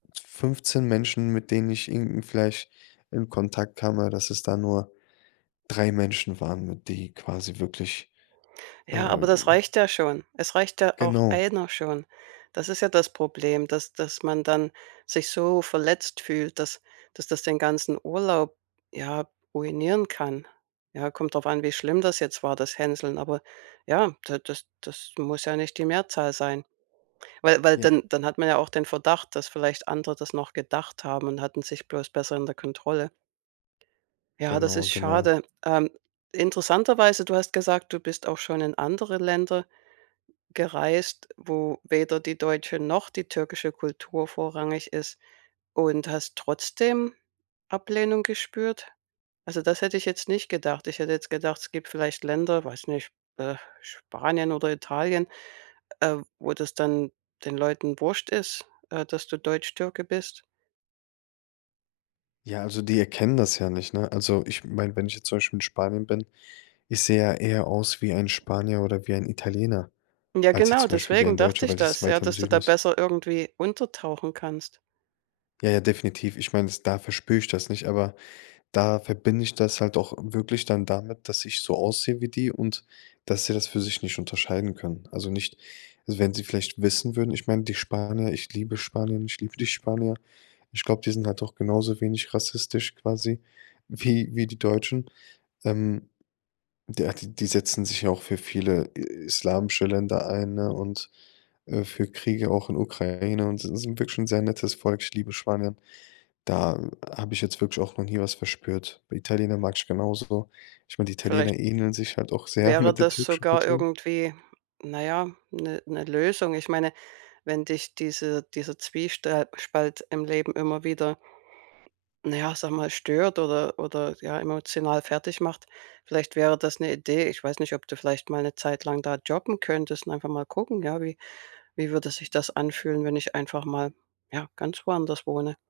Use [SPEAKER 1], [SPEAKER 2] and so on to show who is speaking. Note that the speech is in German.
[SPEAKER 1] 15 Menschen, mit denen ich irgendwie vielleicht in Kontakt kam, aber dass es da nur 3 Menschen waren, die quasi wirklich,
[SPEAKER 2] Ja, aber das
[SPEAKER 1] ähm
[SPEAKER 2] reicht ja schon. Es reicht ja auch
[SPEAKER 1] Genau.
[SPEAKER 2] 1 schon. Das ist ja das Problem, dass dass man dann sich so verletzt fühlt, dass dass das den ganzen Urlaub, ja, ruinieren kann. Ja, kommt drauf an, wie schlimm das jetzt war, das Hänseln, aber ja, da das das muss ja nicht die Mehrzahl sein. Weil weil
[SPEAKER 1] Ja.
[SPEAKER 2] dann dann hat man ja auch den Verdacht, dass vielleicht andere das noch gedacht haben und hatten sich bloß besser in der Kontrolle. Ja, das
[SPEAKER 1] Genau,
[SPEAKER 2] ist
[SPEAKER 1] genau.
[SPEAKER 2] schade. Ähm, interessanterweise du hast gesagt, du bist auch schon in andere Länder gereist, wo weder die deutsche noch die türkische Kultur vorrangig ist und hast trotzdem Ablehnung gespürt. Also, das hätte ich jetzt nicht gedacht. Ich hätte jetzt gedacht, es gibt vielleicht Länder, weiß nicht, äh, Spanien oder Italien, äh, wo das dann den Leuten wurst ist, äh, dass du Deutschtürke bist.
[SPEAKER 1] Ja, also die erkennen das ja nicht, ne? Also, ich meine, wenn ich jetzt zum Beispiel in Spanien bin ich sehe ja eher aus wie ein Spanier oder wie ein Italiener
[SPEAKER 2] Ja,
[SPEAKER 1] als jetzt
[SPEAKER 2] genau.
[SPEAKER 1] zum Beispiel wie
[SPEAKER 2] Deswegen
[SPEAKER 1] ein
[SPEAKER 2] dachte
[SPEAKER 1] Deutscher,
[SPEAKER 2] ich
[SPEAKER 1] weil es
[SPEAKER 2] das, ja,
[SPEAKER 1] weiter im
[SPEAKER 2] dass du
[SPEAKER 1] Süden
[SPEAKER 2] da
[SPEAKER 1] ist.
[SPEAKER 2] besser irgendwie untertauchen kannst.
[SPEAKER 1] Ja, ja, definitiv. Ich meine es da verspür ich das nicht, aber da verbinde ich das halt auch wirklich dann damit, dass ich so aussehe wie die und dass sie das für sich nicht unterscheiden können. Also nicht wenn sie vielleicht wissen würden ich meine, die Spanier, ich liebe Spanien, ich liebe die Spanier. Ich glaube, die sind halt doch genauso wenig rassistisch quasi wie wie die Deutschen. Ähm, der die setzen sich ja auch für viele, äh, islamische Länder ein, ne? Und, äh, für Kriege auch in Ukraine und s sind wirklich 'n sehr nettes Volk. Ich liebe Spanier. Da habe ich jetzt wirklich auch noch nie was verspürt. Bei Italienern mag ich genau so. Ich meine, die Italiener
[SPEAKER 2] Vielleicht
[SPEAKER 1] ähneln sich halt auch sehr
[SPEAKER 2] wäre
[SPEAKER 1] mit der
[SPEAKER 2] das
[SPEAKER 1] türkischen
[SPEAKER 2] sogar
[SPEAKER 1] Kultur.
[SPEAKER 2] irgendwie, na ja, 'ne 'ne Lösung. Ich meine, wenn dich diese dieser Zwiestr Spalt im Leben immer wieder na ja, ich sage mal stört oder oder ja, emotional fertigmacht. Vielleicht wäre das 'ne Idee. Ich weiß nicht, ob du vielleicht mal 'ne Zeit lang da jobben könntest und einfach mal gucken, ja, wie wie würde sich das anfühlen, wenn ich einfach mal, ja, ganz woanders wohne.